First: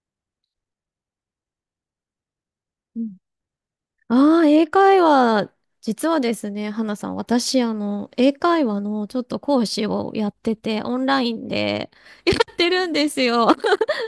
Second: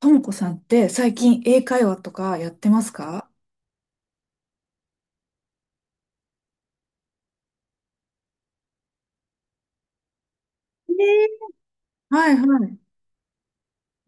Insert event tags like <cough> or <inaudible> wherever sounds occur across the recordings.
ともこさんって最近英会話とかやってますか？英会話、実はですね、花さん、私、英会話のちょっと講師をやってて、オンラインで <laughs> はやいっはてい。るんですよ。<laughs>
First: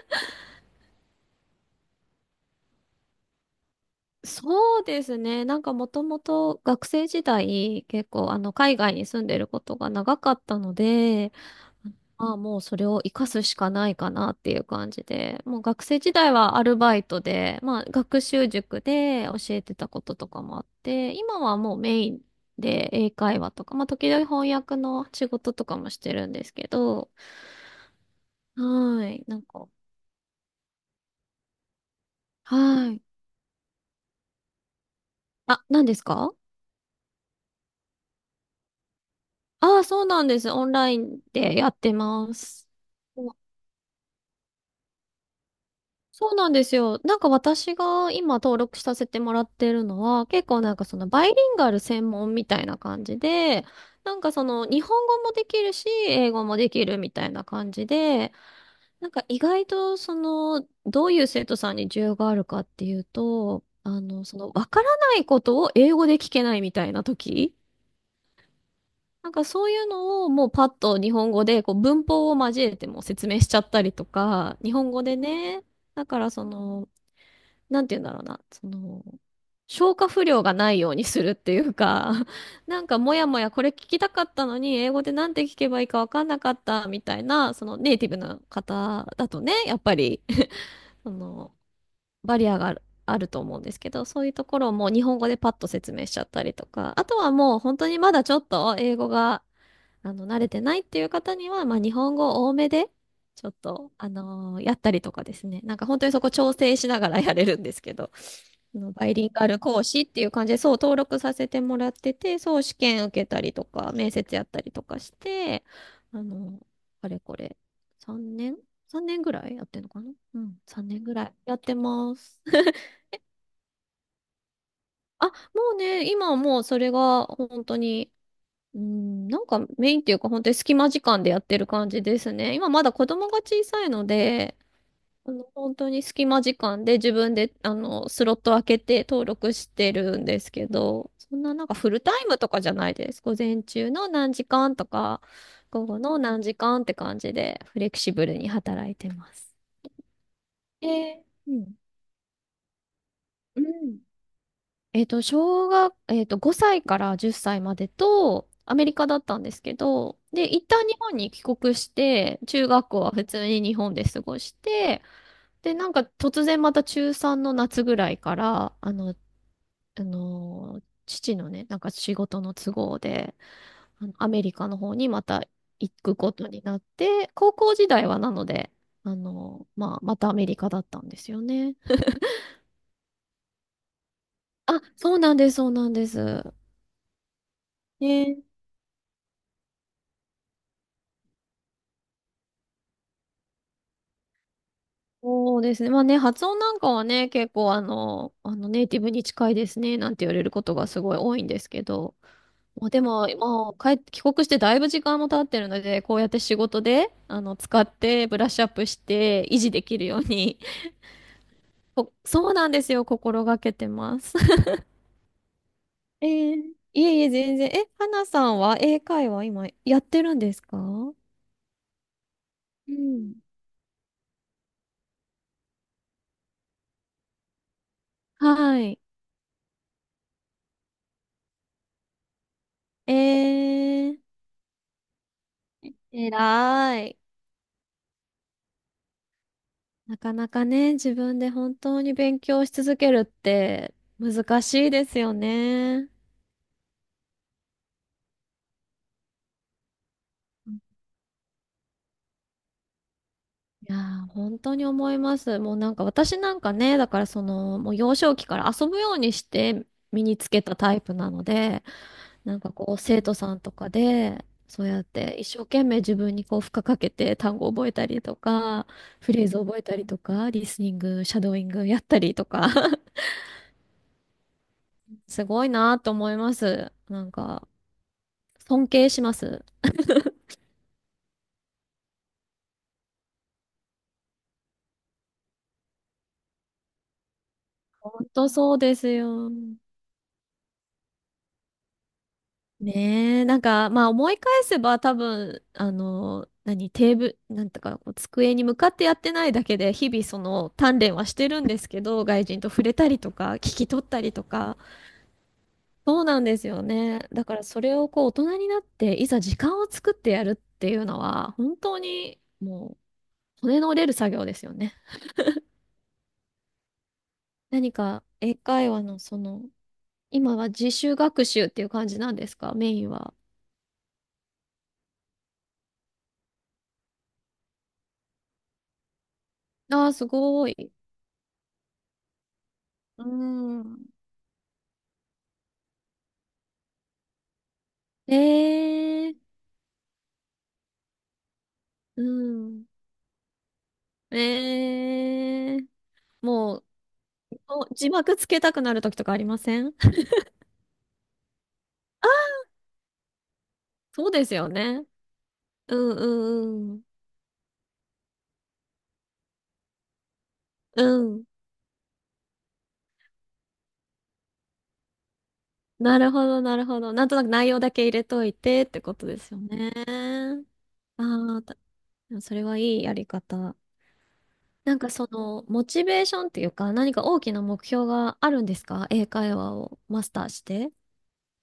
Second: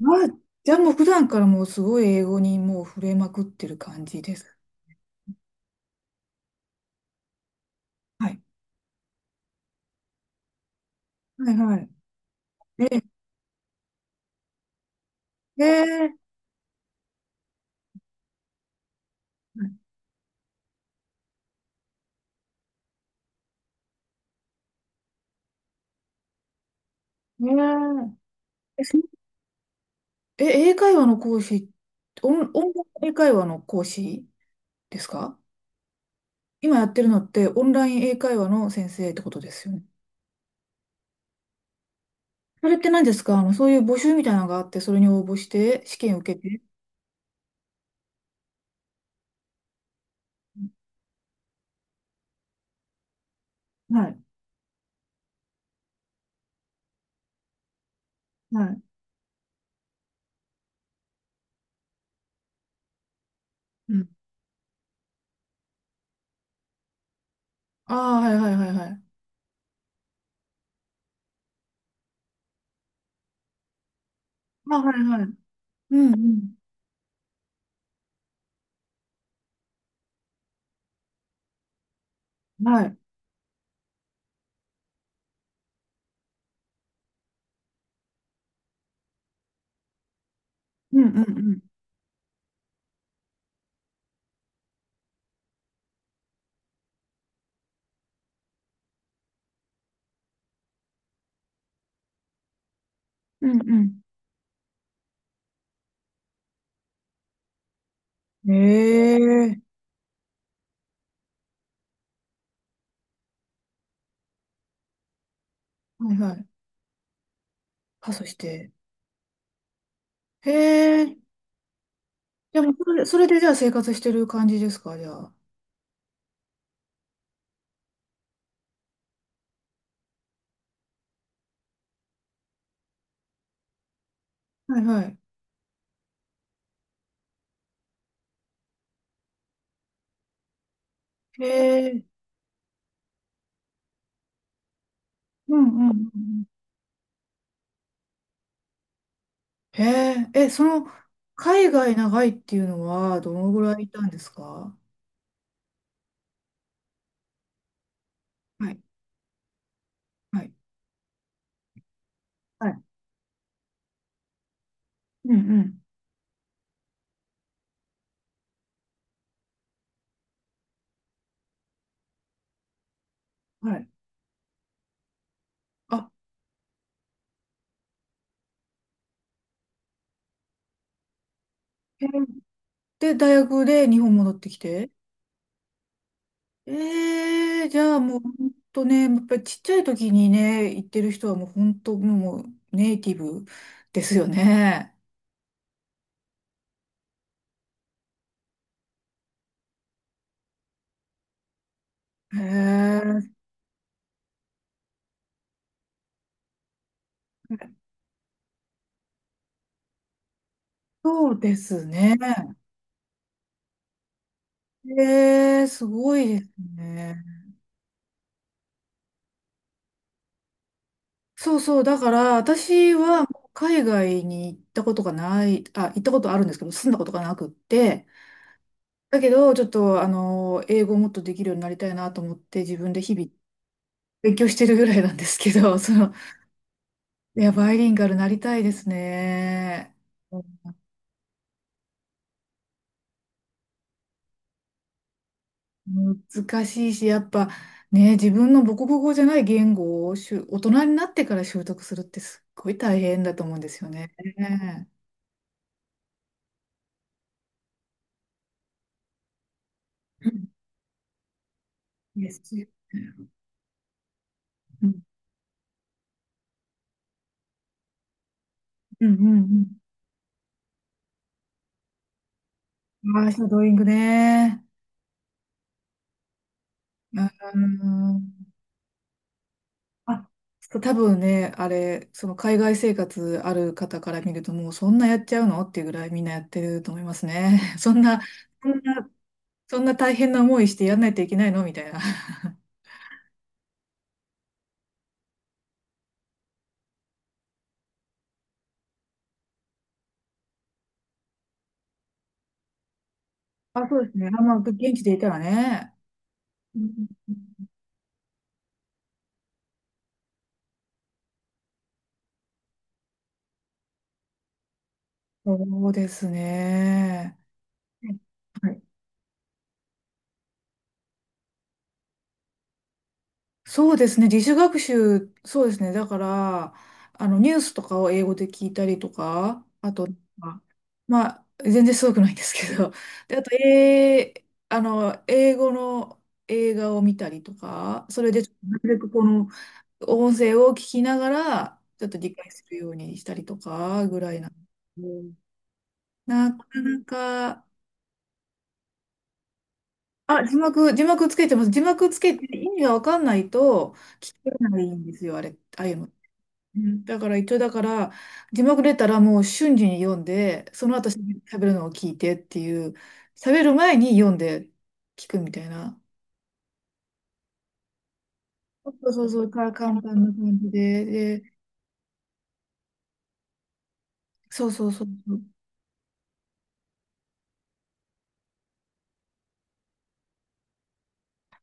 あ、じゃあもう普段からもうすごい英語にもう触れまくってる感じです。そうですね、なんかもともと学生時代、結は構、い。海外に住んでることが長かったので、はいはい。まあもうそえ、れをえ活かすしかないかなっていう感じで、もうー、学生え時代はアルバイトで、まあ学習塾で教えてたこととかもあって、今はもうメインで英会話とか、まあ時々翻訳の仕事とかもしてるんですけど、ーえそはい、え英会話の講師、オンラはい。イン英会話の講師ですか？あ、何ですか？今やってるのってオンライン英会話の先生ってことですよああー、ね。そうなんです。オンラインでやってまそす。れって何ですか？あの、そういう募集みたいなのがあって、それに応募して試験そ受うけなんて。ですよ。なんか私が今登録させてもらってるのは、結構なんかそのバイリンガル専門みたいな感じで、はない。んかその日本語もできるし、英語もできるみたいな感じで、はい。なんか意外とその、どういう生徒さんに需要があるかっていうと、うん。そのわからないことを英語で聞けないみたいな時、ああ、はいはいはいはい。なんかそういうのをもうパッと日本語でこう文法を交えても説明しちゃったりとか、日あ、は本い語ではい。ね、うだんうからそん。の、なんて言うんだろうな、その、消化不良がないようにするっていうか、<laughs> なはんい。かもやもやこれ聞きたかったのに、英語でなんて聞けばいいかわかんなかったみたいな、そのネイティブの方だとね、やっぱり う <laughs> んうそんうの、ん。バリアがある、あると思うんですけど、そういうところをもう日本語でパッと説明しちゃったりとか、あとはもう本当にまだちょっと英語が慣れてないっていう方には、まあ、日本語多めで、ちうょっと、んやったりとかですね。なんか本当にそこ調整しながらやれるんですけど、うあのバイリンガん。えルえ、講師っていう感じで、そう登録させてもらってて、そう試験受けたりとか、面接やったりとかして、はいあはい。の、あれこれ、パ3スし年 て。?3 年ぐらいやってんのかな、うへん、3年ぐえ。らいやってます。でも、<laughs> それで、それでじゃあ生活してる感じですか、じゃあ、もあ。うね、今はもうそれが本当に、うん、なんかメインっていうか本当に隙間時間でやってる感じですね。今まだ子供が小さいので、はいはい。あの本当に隙間時間で自分であのスロット開けて登録してるんですけど、そんへななんかフルえ。タイムとかじゃないです。午前中の何時間とか、うんう午んう後んのう何ん。時間って感じでフレキシブルに働いてます。へえ。え、その、う海ん。外長いっていうのは、どのうぐらいいん、たんですか？えっと、5歳から10歳までと、はアいメリカだったんですけど、はで、い一旦日本に帰国して、中はい。学校は普通に日本で過ごして、うで、んなんか突然また中3の夏ぐらいから、父のね、なんか仕事の都合で、うん。はい。あのアメリカの方にまた行あ、くことになって、高校時代はなので、まあ、またアメリカだったんですよね。へえ。で、大学で日本戻ってきあ、て。そうなんです、そうなんです。ええ、じゃあもう本ね、当ね、やっぱりちっちゃい時にね、行ってる人はもう本当もうネイティブですよね。そうですね。まあね、発音なんかはね、結構ネイティブに近いですね、なんて言われることがすごい多いんですけど、まあ、でも、ええ、もう帰って、帰国してだいぶ時間も経ってるので、こうやって仕事で、使ってブラッシュアップして維持できるように、<laughs> そうですこね。そうなんですよ、心がけてます。<laughs> ええ、すごいえですー、いえいね。え、全然。え、花さんは英会話今やってるんですか？うそうそう、だから私はん。もう海外に行ったことがない、あ、行ったことあるんですけど、住んだことがなくって、はい。だけどちょっとあの、英語をもっとできるようになりたいなと思って自分でえ日々ー、勉強してるぐらいなんですけど、その、偉い。いや、バイリンガルなりたいですね。なかなかね、自分で本当に勉強し続けるって難しいですよね。難しいし、やっぱね、自分の母国語じゃない言語を大人になってから習得するってすっごい大変だと思うんですよいやね。ー、本当に思います。もうなんか私なんかね、だからその、もう幼少期から遊ぶようにして身うにんつけたタイプなので、ですなんよ。かこう生徒さんとかで、そううやん、って一生懸命自分にこう負荷かけて単語を覚えたりとか、うん、フうレーズを覚んえたりとか、リスニング、シャドーイングやったりとか、<laughs> うん。ああ、シャドーイングね。すごいなーと思います。うん。尊敬します。あ、そう多分ね、あれ、その海外生活ある方から見ると、もうそんなやっちゃうのっていうぐらいみんなやってると思いますね。<laughs> そんな、本当そうですよ。そんな大変な思いしてやんないといけないのみたいな。<laughs> ねえ、なんか、まあ思い返せば多分、あの、何、テーブル、なんとかこう、机に向かってやってないだけで、日々その鍛錬はしてるんですけど、外人と触れたりとか、聞きあ、そ取うっですたね。りあ、とまあ、現か、地でいたらね。そうなんですうよん、ね。だからそれをこう、大人になって、いざ時間を作ってやるっていうのは、本当にもう、骨の折れる作業ですよね。そうですね。何はいか、英はい。会話のその、今は自主学習っていう感じなんですか、メインは。そうですね。自主学習、そうですね。だから、あの、ニュースとかを英語で聞いたりとか、ああ、すまあごい。まあ、全然すごくないんですけど。うで、あと、ん。あの、英語の映画を見たりとか、それでなるべくこえのえ、音声を聞きながら、ちょっとう理解するん。ようにしたりとかぐらいな。うん、ええ、なかもう、なか、お字幕つけたくなる時とかありません？あ、字幕、字幕つけてます。字幕つけて意味がわかんないとそう聞でけすよないんね。ですよ、あれ、ああいううんの。ううんうん。ん、だから一応だから字幕出たらもう瞬時に読んでそのう後ん。喋るのを聞いてっていう、喋る前に読んで聞くみたいな。なるほど、なるほど。なんとなく内容だけ入れといてっそてうこそとうでそう、すよか簡単な感ね。じで、で、ああ、たそれはいいやり方。そうそうなんそうかそそう。の、モチベーションっていうか、何か大きな目標があるんですか？英会話をマスターして。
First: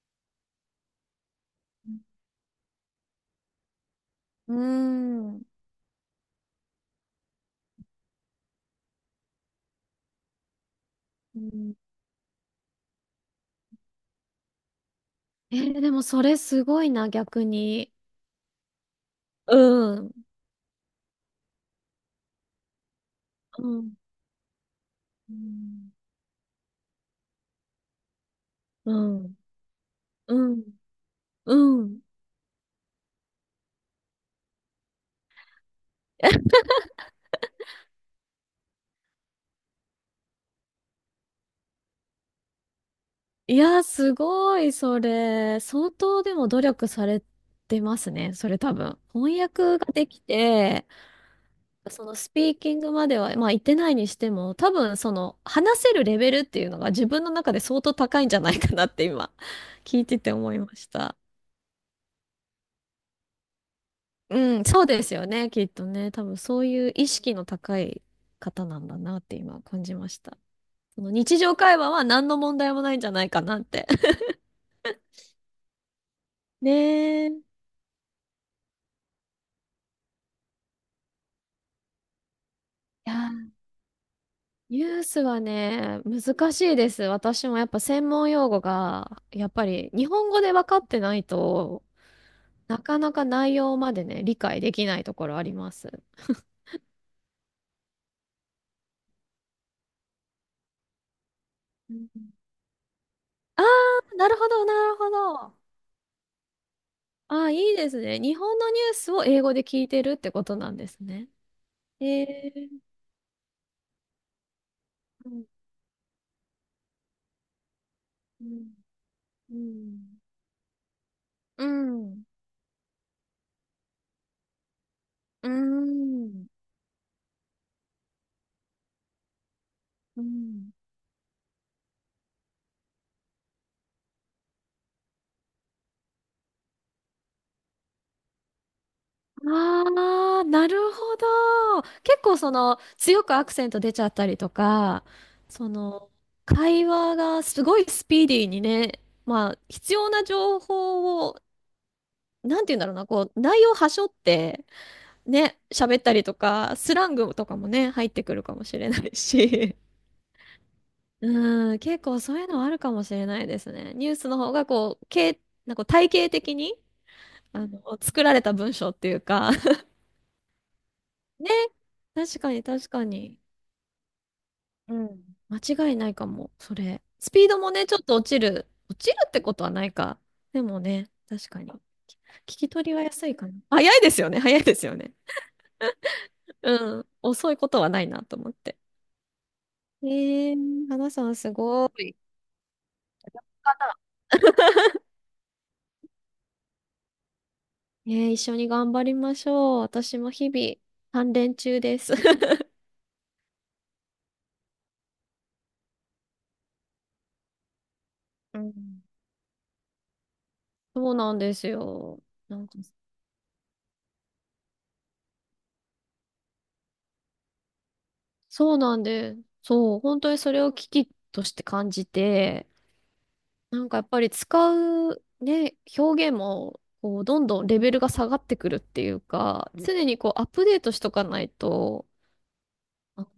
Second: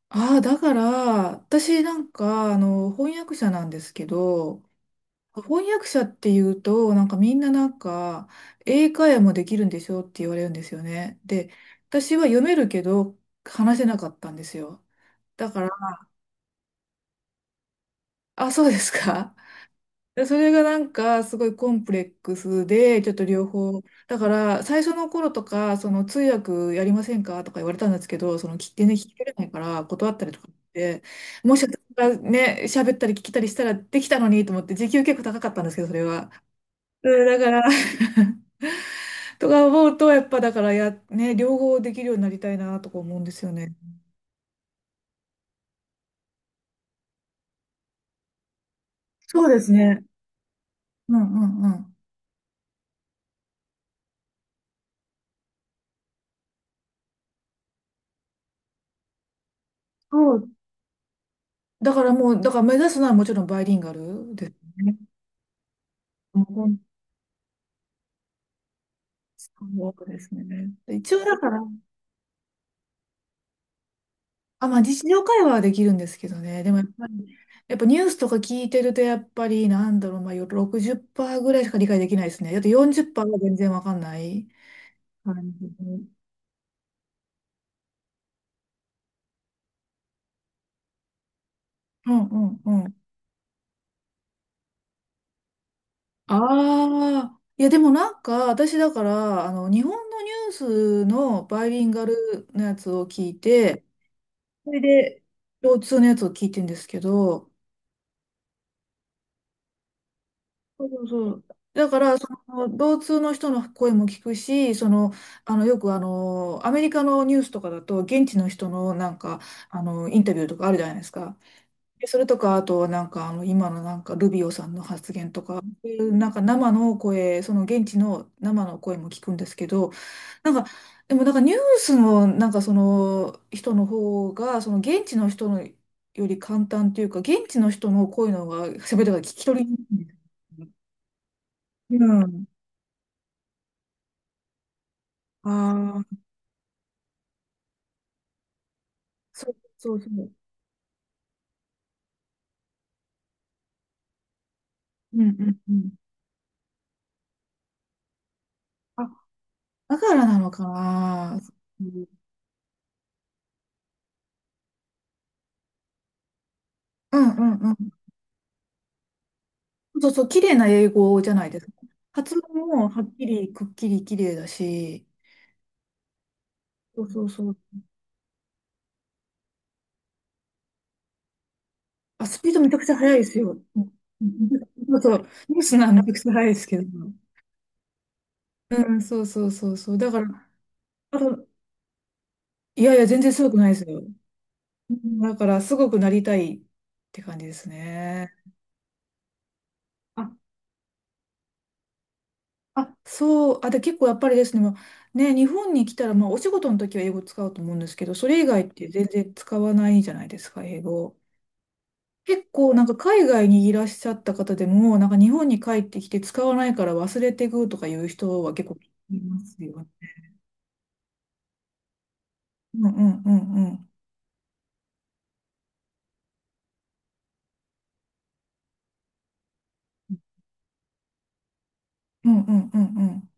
ああ、だから私なんかあの翻訳者なんですけうど、ん。う翻訳者っていうとなんかみんななんか英会話もできるんでしょって言われるんですよね。ーで、ん、私は読めるけど話せなかったんですよ、だえから。ー、でもそれすごいな、逆に。あ、そうですか。うん。で、それがなんかすごいコンプレックスで、ちょっと両う方。ん。だから最初の頃うとか、そん。の通訳やりませんかとか言われたんですけど、聞き取れないから断ったりとかうっん。て、もし私うん。がね、喋ったり聞きたりしたらできたのにと思って、時給結構高かったんですけど、それは。うん、だから、<laughs> とか思うと、やっぱだからや、ね、両方できるようになりたいなとか思うんですよいね。や、すごい、それ。相当でも努力されてますね、それ多分。翻そうです訳がね。できて、うんうんうん。そのスピーキングまでは、まあ言ってないにしても、多分その話せるレベルっていうのが自分の中で相当高いんじゃないかなって今、聞いててそう。思いました。だからもう、だから目指すのはもちろんバイリンガルですうん、そうね。ですよね、きっとね。多分そういう意識の高い方なんだなってそ今感じうましですた。ね。その一応だ日か常ら、会話は何の問題もないんじゃないかなって。<laughs> あ、まあ日常会話はできるんですけどね。でもやっぱねえ。り、いやっぱニュースとか聞いてると、やっぱり、なんだろう、まあ60%ぐらいしか理解できないですね。だって40%はや、全然わかんないニュースは感じね、で。難しいです。私もやっぱ専門用語が、やっぱり日本語で分かってないとうんうんうなん。かなか内容までね、理解できないところあります。ああ、いやでもなんか、私だから、あの、日本のニュースのバイリンうガん、ルのやつを聞いあて、ー、なるほど、そなれるほで、ど。共通のやつを聞いてんですけあど、あ、いいですね。日本のニュースを英語で聞いてるってことなんそでうすそうね。そう。だから、えその、え、同通の人の声も聞くし、その、うんあの、アメリカのニュースとかだと、現地うの人んのなんか、うあの、んインタビューとかあるじゃないですか。うでそん、れとか、あと、なんか、あの、今のなんか、ルビオさんの発言とうか、そういうなんか、ん生の声、その、現地の生の声も聞くんですけど、うなんか、ん、でもなんか、ニュースの、なんか、その、人の方が、その、現地の人のより簡単というか、現地の人の声の方が、喋りが聞き取りにくあいんであー、すなよ。るほど。う結構ん。その強くアクセント出ちゃったりとか、そあのあ、会話がすごいスピーディーにね、そまうあそ必うそ要なう。情報を、なんて言うんだろうな、こう内容はしょってうんうんね、うん。喋ったりとか、スラングとかもね、入ってくるかもしれなあ、いし。だからなのかな。うん、う結ん構そういうのはあるかもしれないですね。ニュースの方がこう、なんか体系的に、うんうん。作られた文章っていうか <laughs> そうそう、綺麗な英語じゃないね、ですか。発確か音にも確はかっきに。り、くっきり綺麗だうし、ん。間違いないかも、それ。そうそうスピそーう。ドもね、ちょっと落ちる。落ちるってことはないか。でもね、確かに。聞あ、スピードきめちゃ取くちりゃは速いで安いすかな。よ。うん、早いですよそうね。そう。ニュースならめちゃくちゃ速いですけど。うん、遅いことはないなと思って。うん、そうそうそうそう。えだから、ー、花あさんと、すごい。いやいや、全然すごくないですよ。うん、だから、すごくなりたいって感じですえー、ね。一緒に頑張りましょう。私も日々、鍛錬中です。あ、そう、あ、で、結構やっぱりですね、まあね、日本に来たら、まあ、お仕事の時は英語使うと思うんですけど、それ以う外ってん。全然使わないじゃないですか、英そう語。なんですよ。結なん構か、なんか海外にいらっしゃった方でも、なんか日本に帰ってきて使わないから忘れていくとかいう人は結そ構うなんいで、ますよ。そう、本当にそれを危機として感じて、うんうんうんうなん。んかやっぱり使うね、表現も、こう、どんどんレベルが下がってくるっていうか、うん、常にこう、アップデートしとかないと、うんうんうんうあん。の、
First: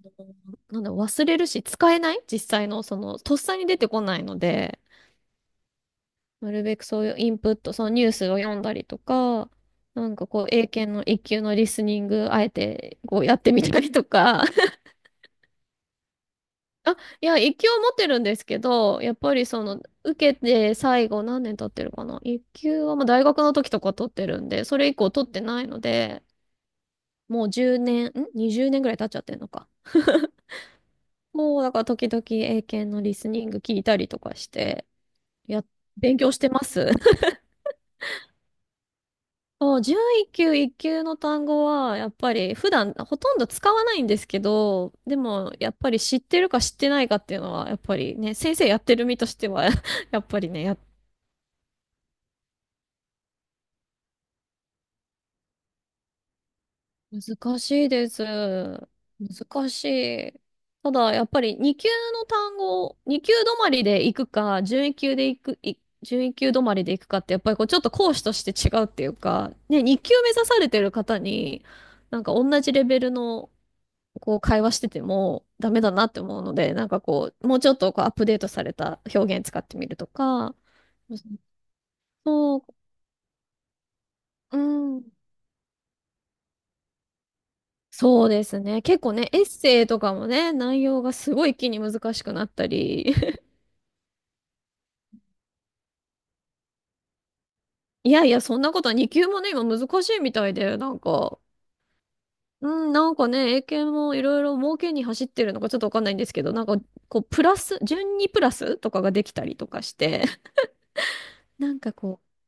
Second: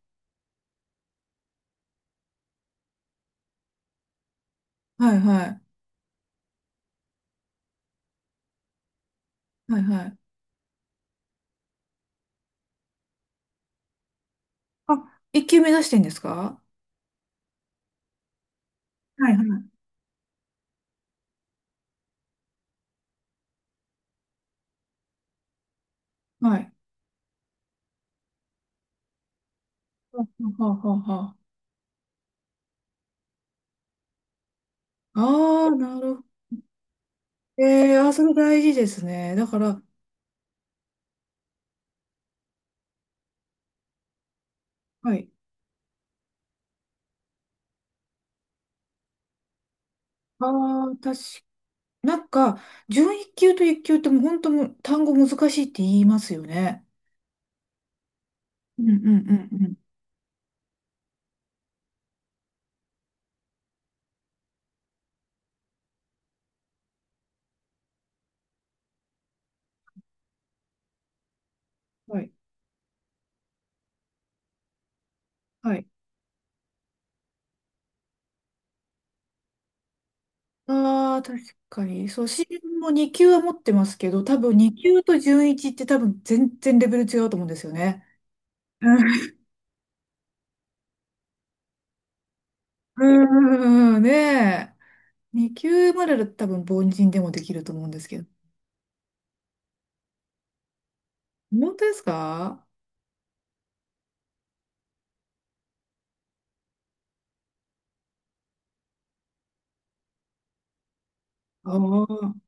なんだ、忘れるし、使えない実際の、その、とっさに出てこないので、はいはい。なるべくそういうインプット、そのニュースを読んだりとか、はいはない。んかこう、英検の一級のリスニング、あえてこうやってみたりとか、あ、一級目指してんですか？あ、いや、一級を持ってるんですけど、やっはぱいはりそい。の、受けて最後何年経ってるかな。一級はまあ大学の時とか取ってるんで、それ以降取ってないので、はい。もう10年、ん ?20 年ぐらい経っちゃってるのか。ははははは。もうだから時々英検のリスニング聞いたりとかして、や、ああ、なる勉ほど。強してます。<laughs> えー、あ、それ大事ですね。だかもら、う準一級、一級の単語は、やっぱり普段ほとんど使わないんですけど、はでい。もやっぱり知ってるか知ってないかっていうのは、やっぱりね、先生やってる身としては <laughs> やっぱりね、ああ、確か、なんか、準一級と一級ってもう本当もう単語難しいって言いますよね。難しいです。うんうんうんう難しん。い。ただ、やっぱり2級の単語、2級止まりで行くか、11級で行く、い1級止まりで行くかって、やっぱりこうちょっと講師として違うっていうか、ね、2級目指されてる方に、はなんい。か同じレベルのこう会話しててもダはメい。だなって思うので、なんかこう、もうちょっとこうアップデートされた表現使ってみるとか、ああ、確かに。そう、私そも2級は持ってますけど、多分う、う2級ん。と準一って多分全然レベル違うと思うんですよね。そうですね。う結構ね、んエッセイとかもね、内容がすごい一気に難しくなったうり。<laughs> んうんねえ。2級までだと多分凡人でもできると思うんですいけやど。いや、そんなことは2級もね、今難しいみたいで、本当ですか？うん、なんかね、英検もいろいろ儲けに走ってるのかちょっとわかんないんですけど、なんか、こう、プラス、順にプラスとかができたりとかして、<laughs> あなあんかこー。